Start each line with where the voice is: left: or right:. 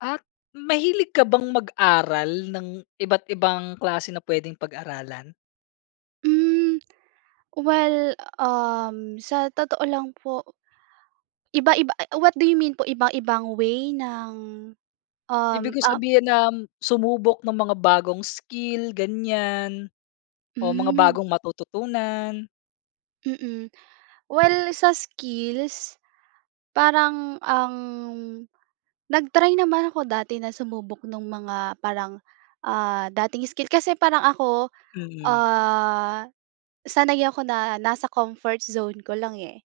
left: At, mahilig ka bang mag-aral ng iba't ibang klase na pwedeng pag-aralan?
right: Mm, well, um, sa totoo lang po iba-iba, a e what do you mean po iba-ibang way ng, um,
left: Ibig ko
right: ah
left: sabihin, uhm, sumubok ng mga bagong skill ganyiyan o mga
right: Hmm.
left: bagong matututunan.
right: Mm. Well sa skills, parang ang nag-try naman ako dati na sumubok nung mga parang, ah, dating skill. Kasi parang ako,
left: Mm.
right: ah, sanay ako na nasa comfort zone ko lang eh.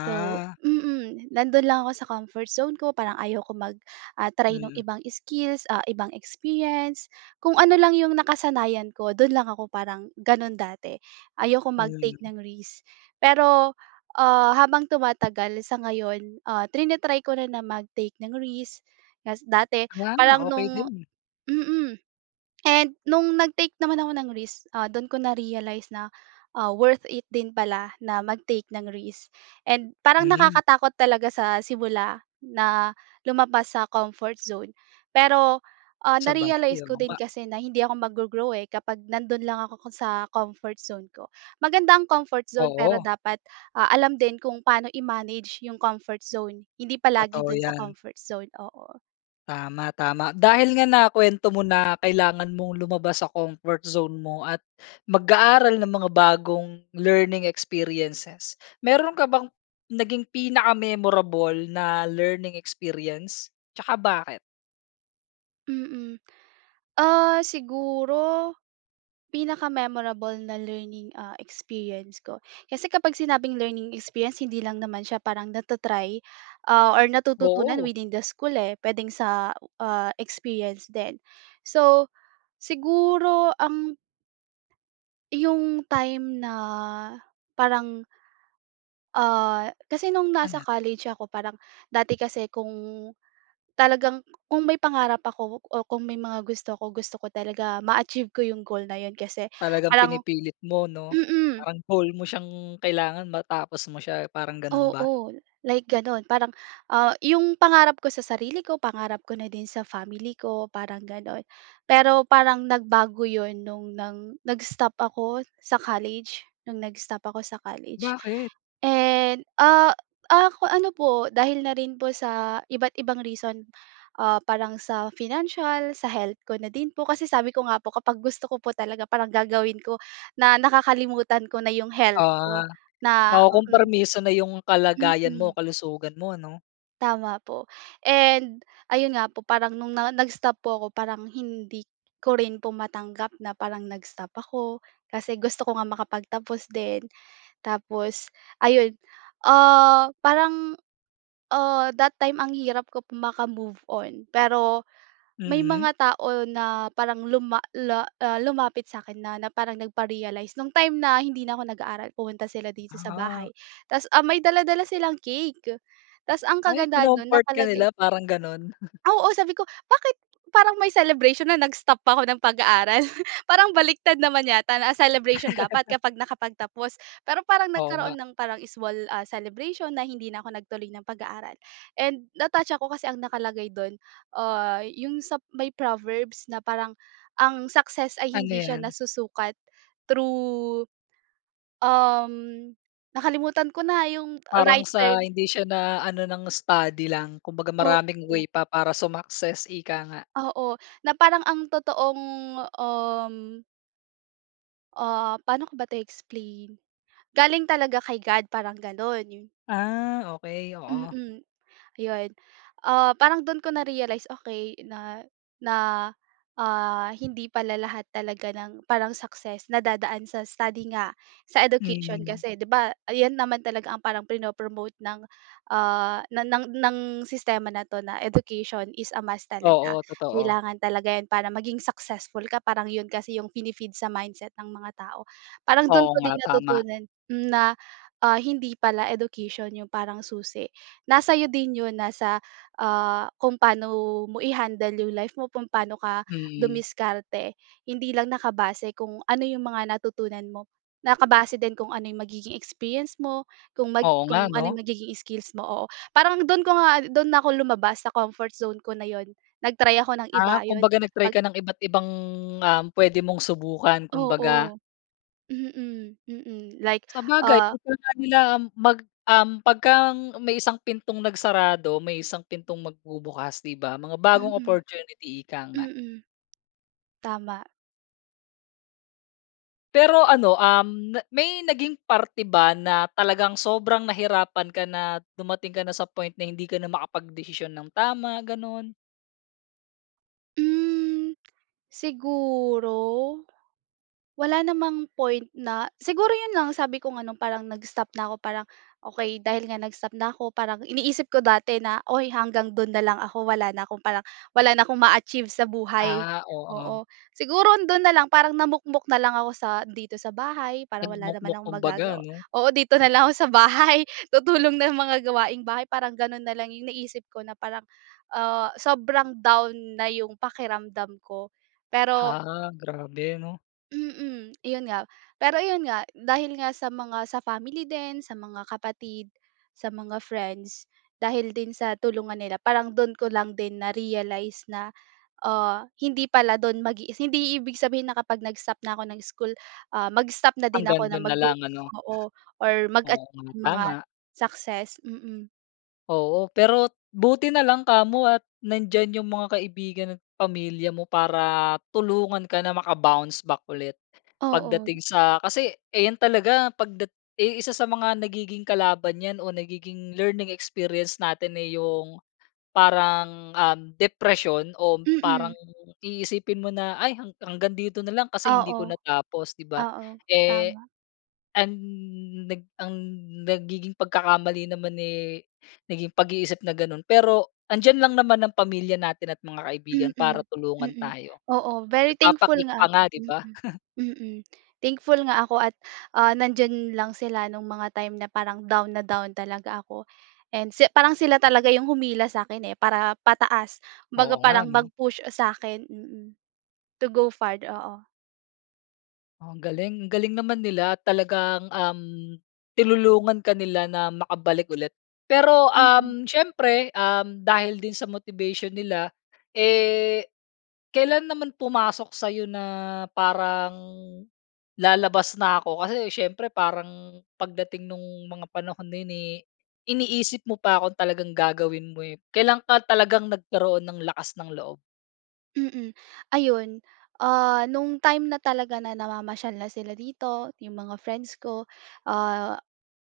right: So, mm, nandun lang ako sa comfort zone ko parang ayaw ko mag ah, try ng
left: Mm.
right: ibang skills, ah, ibang experience. Kung ano lang yung nakasanayan ko dun lang ako parang ganun dati. Ayoko mag-take
left: Mm.
right: ng risk. Pero, ah, habang tumatagal sa ngayon, ah, trina-try ko na mag-take ng risk. Ta’s dati
left: Wow,
right: parang
left: okey
right: nung
left: din.
right: mm, and nung nag-take naman ako ng risk, ah, dun ko na-realize na, ah, worth it din pala na mag-take ng risk. And parang
left: Mhm.
right: nakakatakot talaga sa simula na lumabas sa comfort zone. Pero, ah,
left: Sabagay,
right: na-realize ko
left: oo
right: din
left: nga.
right: kasi na hindi ako mag-go-grow, eh, kapag nandun lang ako sa comfort zone ko. Maganda ang comfort zone pero
left: Oo.
right: dapat, ah, alam din kung paano i-manage yung comfort zone. Hindi palagi
left: Totoo
right: dun sa
left: ‘yan.
right: comfort zone. Oo.
left: Tama, tama. Dahil nga nakuwento mo na kailangan mong lumabas sa comfort zone mo at mag-aaral ng mga bagong learning experiences meron ka bang naging pinaka-memorable na learning experiences? Tsaka bakit?
right: Mm. Ah, siguro, pinaka-memorable na learning, ah, experience ko, kasi kapag sinabing learning experience hindi lang naman siya parang nata-try, ah or natututunan
left: Oo.
right: within the school eh. Puwedeng sa, ah, experience din. So, siguro ang 'Yung time na parang. Ah, kasi no'ng nasa
left: Ala.
right: college ako, parang dati kasi kung, talagang kung may pangarap ako o kung may mga gusto ako, gusto ko talaga ma-achieve ko 'yong goal na 'yon kasi
left: Talagang
right: parang
left: pinipilit mo, 'no?
right: mm.
left: Parang goal mo siyang kailangan matapos mo siya. Parang gano'n ba?
right: Oo. Like gano'n. Parang, ah, 'yong pangarap ko sa sarili ko, pangarap ko na din sa family ko, parang gano'n. Pero parang nagbago 'yon no'ng nang nag-stop ako sa college, no'ng nag-stop ako sa college.
left: Bakit?
right: And, ah, ak ano po dahil na rin po sa iba't ibang reason. Ah, parang sa financial, sa health ko na din po. Kasi sabi ko nga po kapag gusto ko po talaga, parang gagawin ko na nakakalimutan ko na 'yong health ko
left: Ah.
right: na mm.
left: Nakukompromiso na 'yung kalagayan mo,
right: Mm.
left: kalusugan mo, 'no?
right: Tama po. And, ayun nga po, parang no'ng na nag-stop po ko, parang hindi ko rin po matanggap na parang nag-stop ako, kasi gusto ko nga makapagtapos din. Tapos, ayun, ah, parang, ah, that time, ang hirap ko po maka-move on, pero may
left: Mm.
right: mga tao na parang luma la ah, lumapit sa akin na na parang nagpa-realize. 'Nung time na hindi na ko nag-aaral, pumunta sila dito sa
left: Ah.
right: bahay, tas, ah, may dala-dala silang cake. Tas ang
left: Ay,
right: kagandahan no'n
left: kinomfort ka
right: nakalagay
left: nila, parang gano'n?
right: Oo. Sabi ko, "Bakit parang may celebration na nag-stop ako ng pag-aaral? Parang baligtad naman yata na ang celebration dapat kapag nakapagtapos." Pero parang
left: Oo nga.
right: nagkaroon ng parang small, ah, celebration na hindi na ako nagtuloy ng pag-aaral. And na-touch ako kasi ang nakalagay do'n, ah, 'yung sa may Proverbs na parang ang success ay
left: Ano
right: hindi siya
left: 'yan?
right: nasusukat through, um, nakalimutan ko na 'yung
left: Parang
right: right
left: sa
right: term.
left: hindi siya na ano ng study lang. Kumbaga maraming way
right: Opo.
left: pa para sumakses, ika nga.
right: Oo. Na parang ang totoong, um Ah, paano ko ba ito i-explain? Galing talaga kay God parang gano'n, 'yu
left: Ah, okey, oo.
right: Mm, 'yon. Ah, parang do'n ko narealize, Okey. na na, ah, hindi pala lahat talaga ng parang success nadadaan sa study nga, sa education.
left: Mm.
right: Kasi, 'di ba, ayan naman talaga ang parang prino-promote ng, ah, na ng ng sistema na 'to, na, Education is a must. talaga.
left: Oo, totoo.
right: Kailangan talaga 'yon para maging successful ka, parang 'yon kasi 'yong pini-feed sa mindset ng mga tao. Parang dun
left: Oo
right: ko
left: nga,
right: din
left: tama.
right: natutunan na, ah, hindi pala education yung parang susi, nasa iyo din yun nasa, ah, kung paano mo i-handle yung life mo, kung paano ka
left: Mm.
right: dumiskarte. Hindi lang nakabase kung ano 'yong mga natutunan mo, nakabase din kung ano 'yong magiging experience mo, kung mag
left: Oo
right: kung
left: nga,
right: ano
left: 'no?
right: yung magiging skills mo, oo. Parang dun ko nga do'n na ako lumabas sa comfort zone ko na 'yon, nag-try ako ng iba,
left: Ah,
right: 'yon.
left: kumbaga nag-try
right: Pag
left: ka ng iba't ibang, ah, pwede mong subukan, kumbaga.
right: Oo. Mm, mm, like,
left: Sabagay,
right: ah
left: [unintelligible] nga nila um mag um pagka ang may isang pintong nagsarado, may isang pintong magbubukas, 'di ba, mga bagong
right: Mm.
left: opportunity, ika nga.
right: Mm. Tama.
left: Pero ano, um, na may naging parte ba na talagang sobrang nahirapan ka na dumating ka na sa point na hindi ka na makapagdesisyon ng tama, ganun?
right: Hm, siguro wala namang point na siguro yun lang sabi ko nga 'no, parang nag-stop na ako parang okey dahil nga nag-stop na ako parang iniisip ko dati na, uy hanggang dun na lang ako wala na akong parang wala na akong ma-achieve sa buhay.
left: Ah, oo.
right: Oo, siguro dun na lang parang namukmok na lang ako sa dito sa bahay parang wala naman
left: Nagmukmok
right: akong
left: kung baga
right: magagawa.
left: 'no?
right: Oo dito na lang ako sa bahay tutulong ng mga gawaing bahay parang ganun na lang yung naisip ko na parang, ah, sobrang down na yung pakiramdam ko, pero
left: Ha, grabe 'no.
right: Mm, yun nga, pero ayun nga dahil nga sa mga sa family din, sa mga kapatid, sa mga friends dahil din sa tulong nga nila parang dun ko lang din na-realize na, ah, hindi pala dun mag hindi i ibig sabihin na kapag nag-stop na ako ng school, ah, mag-stop na din
left: Hanggang
right: ako ng
left: dun na
right: mag-grow,
left: lang ano?
right: oo or mag-a
left: Oo nga,
right: ng mga
left: tama.
right: success. Mm.
left: Oo, pero buti na lang kamo at nandiyan yung mga kaibigan at pamilya mo para tulungan ka na maka-bounce back ulit
right: Oo.
left: pagdating sa kasi, eh, 'yan talaga pagdat yung isa sa mga nagiging kalaban 'yan o nagiging learning experience natin eh, yung parang, um, depresyon o parang
right: Mm.
left: iisipin mo na, "ay hanggang dito na lang kasi hindi ko
right: Oo.
left: natapos." 'Di ba?
right: Oo.
left: Eh,
right: Tama.
left: ang nag ang nagiging pagkakamali naman, eh, naging pag-iisip na gano'n. Pero 'andiyan lang naman ang pamilya natin at mga kaibigan para
right: Mm.
left: tulungan
right: Mm.
left: tayo.
right: Oo, very thankful
left: Nagpapa-cake pa
right: nga
left: nga,
right: ako.
left: 'di ba?
right: Mm. Mm. Thankful nga ako at, ah, nandiyan lang sila no'ng mga time na parang down na down talaga ako and se parang sila talaga yung humila sa akin, eh, para pataas. Kumbaga
left: Oo nga,
right: parang
left: 'no?
right: mag-push sa akin, mm, to go far Oo.
left: Oh ang galing! Ang galing naman nila. Talagang, um, tinulungan ka nila na makabalik ulit. Pero,
right: Mm.
left: um, siyempre, um, dahil din sa motivation nila, eh, kailan naman pumasok sa'yo na parang lalabas na ako? Kasi siyempre parang pagdating no'ng mga panahon na 'yon, eh, iniisip mo pa kung talagang gagawin mo, eh. Kailan ka talagang nagkaroon ng lakas ng loob?
right: Mm, ayun, ah, no'ng time na talaga na namamasyal na sila dito, 'yong mga friends ko, ah,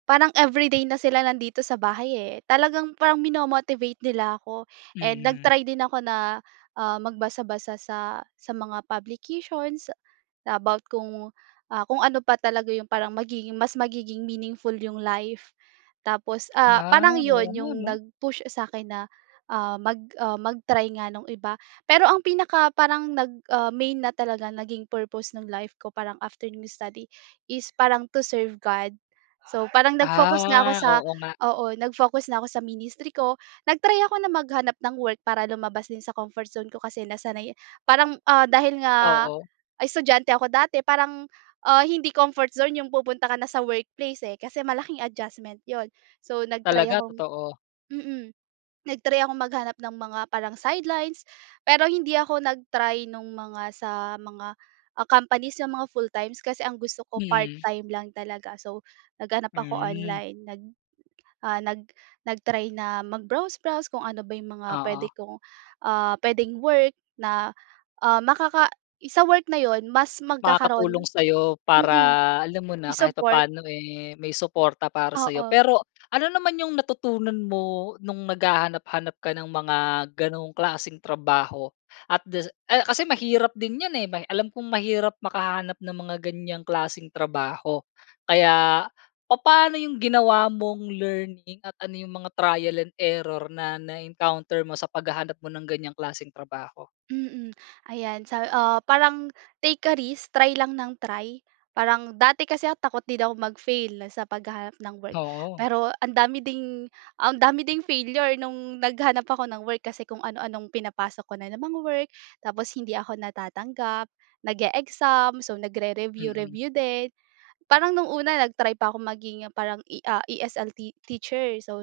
right: parang everyday na sila nandito sa bahay, eh, talagang parang minomo-motivate nila ako and
left: Mhm.
right: nag-try din ako na, ah, magbasa-basa sa sa mga publications, na about kung, ah, kung ano pa talaga 'yong parang magiging mas magiging meaningful 'yong life. Tapos ah
left: Ah,
right: parang 'yon
left: oo nga
right: 'yong
left: ano?
right: nag-push sa akin na, ah, mag ah mag-try nga ng iba. Pero ang pinaka parang nag ah main na talaga naging purpose ng life ko parang after nung study, is parang to serve God So parang nag-focus nga ako
left: Ah,
right: sa,
left: oo nga.
right: oo nag-focus na ako sa ministry ko, nag-try ako na maghanap ng work para lumabas din sa comfort zone ko kasi nasanay, parang, ah, dahil nga
left: Oo.
right: estudyante ako dati parang, ah, hindi comfort zone 'yong pupunta ka na sa workplace, eh, kasi malaking adjustment 'yon. So, nag-try
left: Talaga,
right: akong
left: totoo.
right: mm nag-try ako maghanap ng mga parang sidelines, pero hindi ako nag-try nung mga sa mga, ah, companies yung mga full times, kasi ang gusto ko part
left: Hmm.
right: time lang talaga. So naghanap ako
left: Hmm.
right: online nag, ah, nag nag-try na mag-browse browse kung ano ba yung mga puwede
left: Oo.
right: kong, ah, puwedeng work na, ah, makaka sa work na 'yon mas magkakaroon
left: Makakatulong sa'yo, para
right: mm,
left: alam mo na, kahit
right: i-support.
left: papaano, eh, may suporta para sayo.
right: Oo.
left: Pero ano naman yung natutunan mo nung naghahanap-hanap ka ng mga ganong klaseng trabaho? At dasi ah, kasi mahirap din yan, eh, may alam kong mahirap makahanap ng mga ganyang klaseng trabaho. Kaya papaano yung ginawa mong learning at ano yung mga trial and error na na-encounter mo sa paghahanap mo ng ganyang klaseng trabaho?
right: Mm. Ayan sa, ah, parang take a risk try lang ng try, parang dati kasi takot din ako mag-fail sa paghahanap ng work.
left: Oo.
right: Pero ang dami ding, ang dami ding failure no'ng naghanap ako ng work, kasi kung ano-anong pinapasok ko na mga work, tapos hindi ako natatanggap. Nag-eexam, so
left: Mm.
right: nagre-review-review din, parang nung una nag-try pa ako maging parang E, ah, ESL teacher, so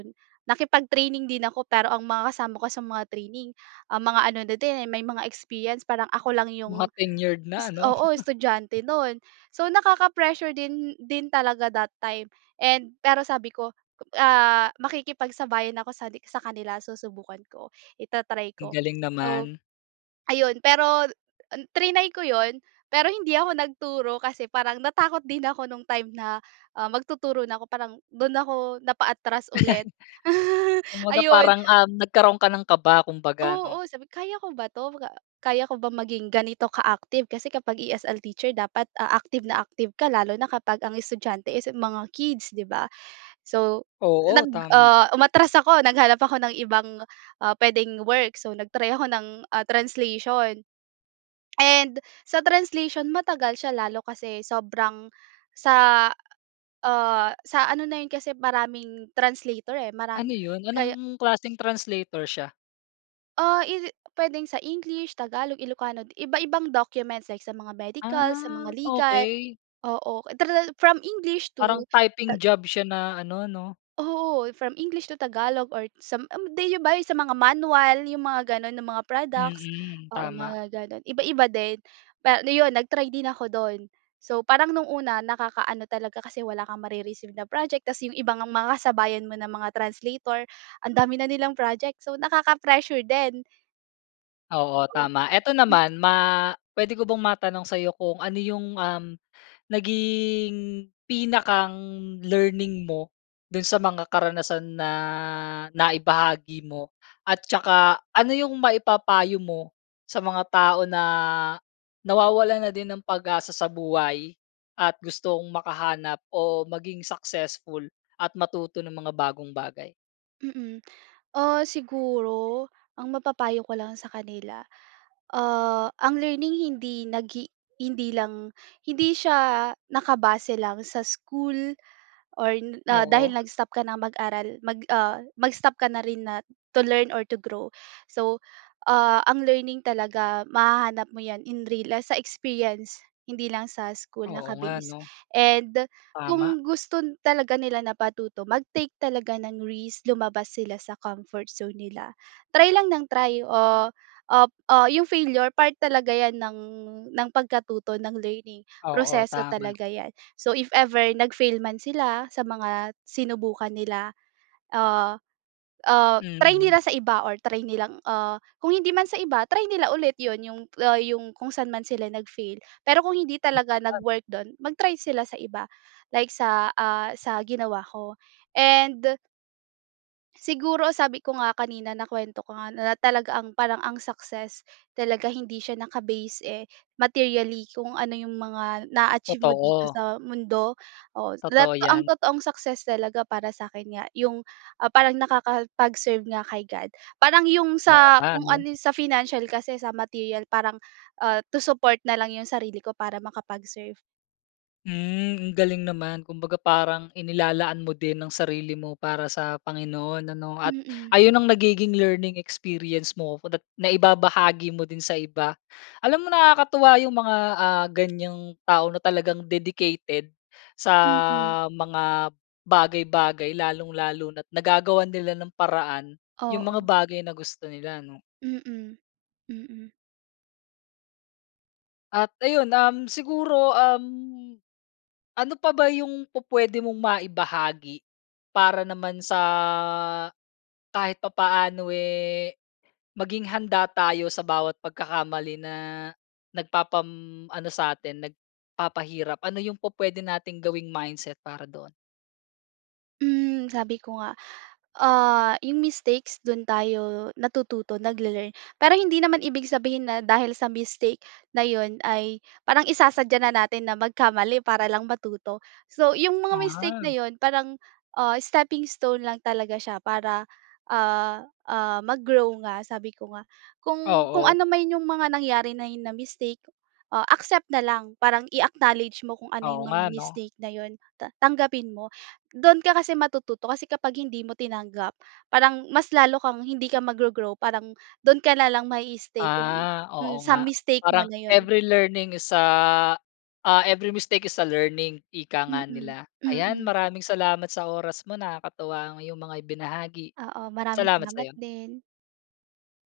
right: nakipag-training din ako pero ang mga kasama ko sa mga training, ah, mga ano na din may mga experience parang ako lang
left: Mga
right: 'yong
left: tenured na ano?
right: oo, estudyante no'n. So nakaka-pressure din din talaga that time and pero sabi ko, ah, makikipagsabayan ako sa sa kanila susubukan ko i-ta-try ko.
left: Ang galing
right: So
left: naman.
right: ayun, pero triny ko 'yon pero hindi ako nagturo kasi parang natakot din ako nung time na, ah, magtuturo na ako parang dun ako napaatras ulit,
left: Kumbaga
right: ayun.
left: parang, um, nagkaroon ka ng kaba, kung baga ano?
right: Oo, sabi ko, "Kaya ko ba 'to? Kaya ko ba maging ganito ka-active?" Kasi kapag ESL teacher dapat, ah, active na active ka lalo na kapag ang estudyante is mga kids, 'di ba? So
left: Oo
right: nag
left: tama.
right: ah, umatras ako, naghanap ako ng ibang, ah, puwedeng work, so nag-try ako ng, ah, translation. And sa translation matagal siya lalo kasi sobrang sa, ah, sa ano na yun kasi maraming translator, eh,
left: Ano
right: maraming
left: 'yon?
right: kaya
left: Anong klaseng translator siya?
right: Ah, is it puwedeng sa English, Tagalog, Ilocano. Iba-ibang documents like sa mga medical, sa mga
left: Ah,
right: legal.
left: okey.
right: Oo. Tral from English
left: Parang
right: to
left: typing
right: tag
left: job siya na ano, 'no.
right: Oo. From English to Tagalog or sam eh, 'di ba yung sa mga manual, yung mga gano'n, na mga products.
left: Mm.
right: Oo,
left: Tama.
right: mga gano'n. Iba-iba din. Pa ano 'yon nag-try din ako do'n. So, parang no'ng una, nakaka-ano talaga kasi wala kang mare-receive na project. Ta's yung ibang mga kasabayan mo na mga translator, ang dami na nilang project. So, nakaka-pressure din.
left: Oo,
right: O.
left: tama. Eto
right: Hmm.
left: naman ma pwede ko bang matanong sa'yo kung ano yung, um, naging pinakang learning mo do'n sa mga karanasan na naibahagi mo? At saka, ano yung maipapayo mo sa mga tao na nawawalan na din ng pag-asa sa buhay at gustong makahanap o maging successful at matuto ng mga bagong bagay?
right: Mm. Ah, siguro, ang mapapayo ko lang sa kanila, ah, ang learning hindi naghi hindi lang, hindi siya nakabase lang sa school or n
left: Oo.
right: dahil nag-stop ka nang mag-aral, mag ah, mag-stop ka na rin na to learn or to grow. So, ah, ang learning talaga mahahanap mo 'yan in real, ah, sa experience, hindi lang sa school
left: Oo nga,
right: naka-base.
left: 'no.
right: And
left: Tama.
right: kung gusto talaga nila na patuto, mag-take talaga ng risk, lumabas sila sa comfort zone nila. Try lang ng try. Ah ah ah, yung failure, part talaga 'yan ng ng pagkatuto, ng learning.
left: Oo,
right: Proseso
left: tama.
right: talaga 'yan, so if ever nag-fail man sila sa mga sinubukan nila, ah, ah, try
left: Hmm.
right: nila sa iba or try nilang, ah, kung hindi man sa iba, try nila ulit 'yun yung, ah, yung kung sa'n man sila nag-fail. Pero kung hindi talaga
left: [unintelligible]
right: nag-work do'n, mag-try sila sa iba, like sa, ah sa ginawa ko. And siguro, sabi ko nga kanina, nakuwento ko nga, na talaga ang parang ang success talaga, hindi siya naka-base, eh, materially kung ano yung mga na-a-achieve mo dito
left: Totoo.
right: sa mundo. Oo, dat
left: Totoo
right: ang
left: 'yan.
right: totoong success talaga, para sa'kin nga, yung, ah, parang nakakapag-serve nga kay God. Parang yung
left: Oo
right: sa
left: nga
right: kung
left: 'no?
right: ano sa financial kasi, sa material parang, ah, to support na lang yung sarili ko para makapag-serve.
left: Mm. Ang galing naman kumbaga parang inilalaan mo din ang sarili mo para sa Panginoon ano? At
right: Mm.
left: ayun ang nagiging learning experience mo ko da’t na-ibabahagi mo din sa iba. Alam mo nakakatuwa yung mga ah, ganiyang tao na talagang dedicated. Sa,
right: Mhm.
left: mga bagay-bagay lalong-lalo na't nagagawan nila ng paraan yung mga
right: Oo.
left: bagay na gusto nila, 'no?
right: Mm. Mm.
left: At ayun. Uhm, siguro, uhm, ano pa ba yung pu-puwede mong maibahagi? Para naman sa kahit papaano eh, maging handa tayo sa bawat pagkakamali na, nagpapam ano sa'tin, nagpapahirap. Ano yung pu-puwede nating gawing mindset para doon?
right: Hmm. Sabi ko nga, ah, 'yong mistakes do'n tayo natututo, nagle-learn. Pero hindi naman ibig sabihin na dahil sa mistake na 'yon ay parang isasadya na natin na magkamali para lang matuto. So 'yong mga mistake
left: Ah.
right: na 'yon, parang, ah, steppingstone lang talaga siya para, ah, ah, mag-grow nga sabi ko nga. Kung, kung
left: Oo.
right: ano man yung mga nangyari na hi na mistake, ah, accept na lang. Parang i-acknowledge mo kung ano
left: Oo
right: yung mga
left: nga, ‘no.
right: mistake na 'yon ta tanggapin mo. Do'n ka kasi matututo, kasi kapag hindi mo tinanggap, parang mas lalo kang hindi ka mag-go-grow. Parang, doon ka na lang ma-i-stay kung
left: Ah,
right: mm,
left: oo nga.
right: mistake mo
left: Parang
right: na 'yon.
left: every learning is ah, ah, every mistake is a learning, ika nga
right: Mm.
left: nila. Ayan,
right: Mm.
left: maraming salamat sa oras mo. Nakakatuwa ang 'yong mga ibinahagi.
right: Oo. Maraming
left: Salamat
right: salamat
left: sa'yo.
right: din.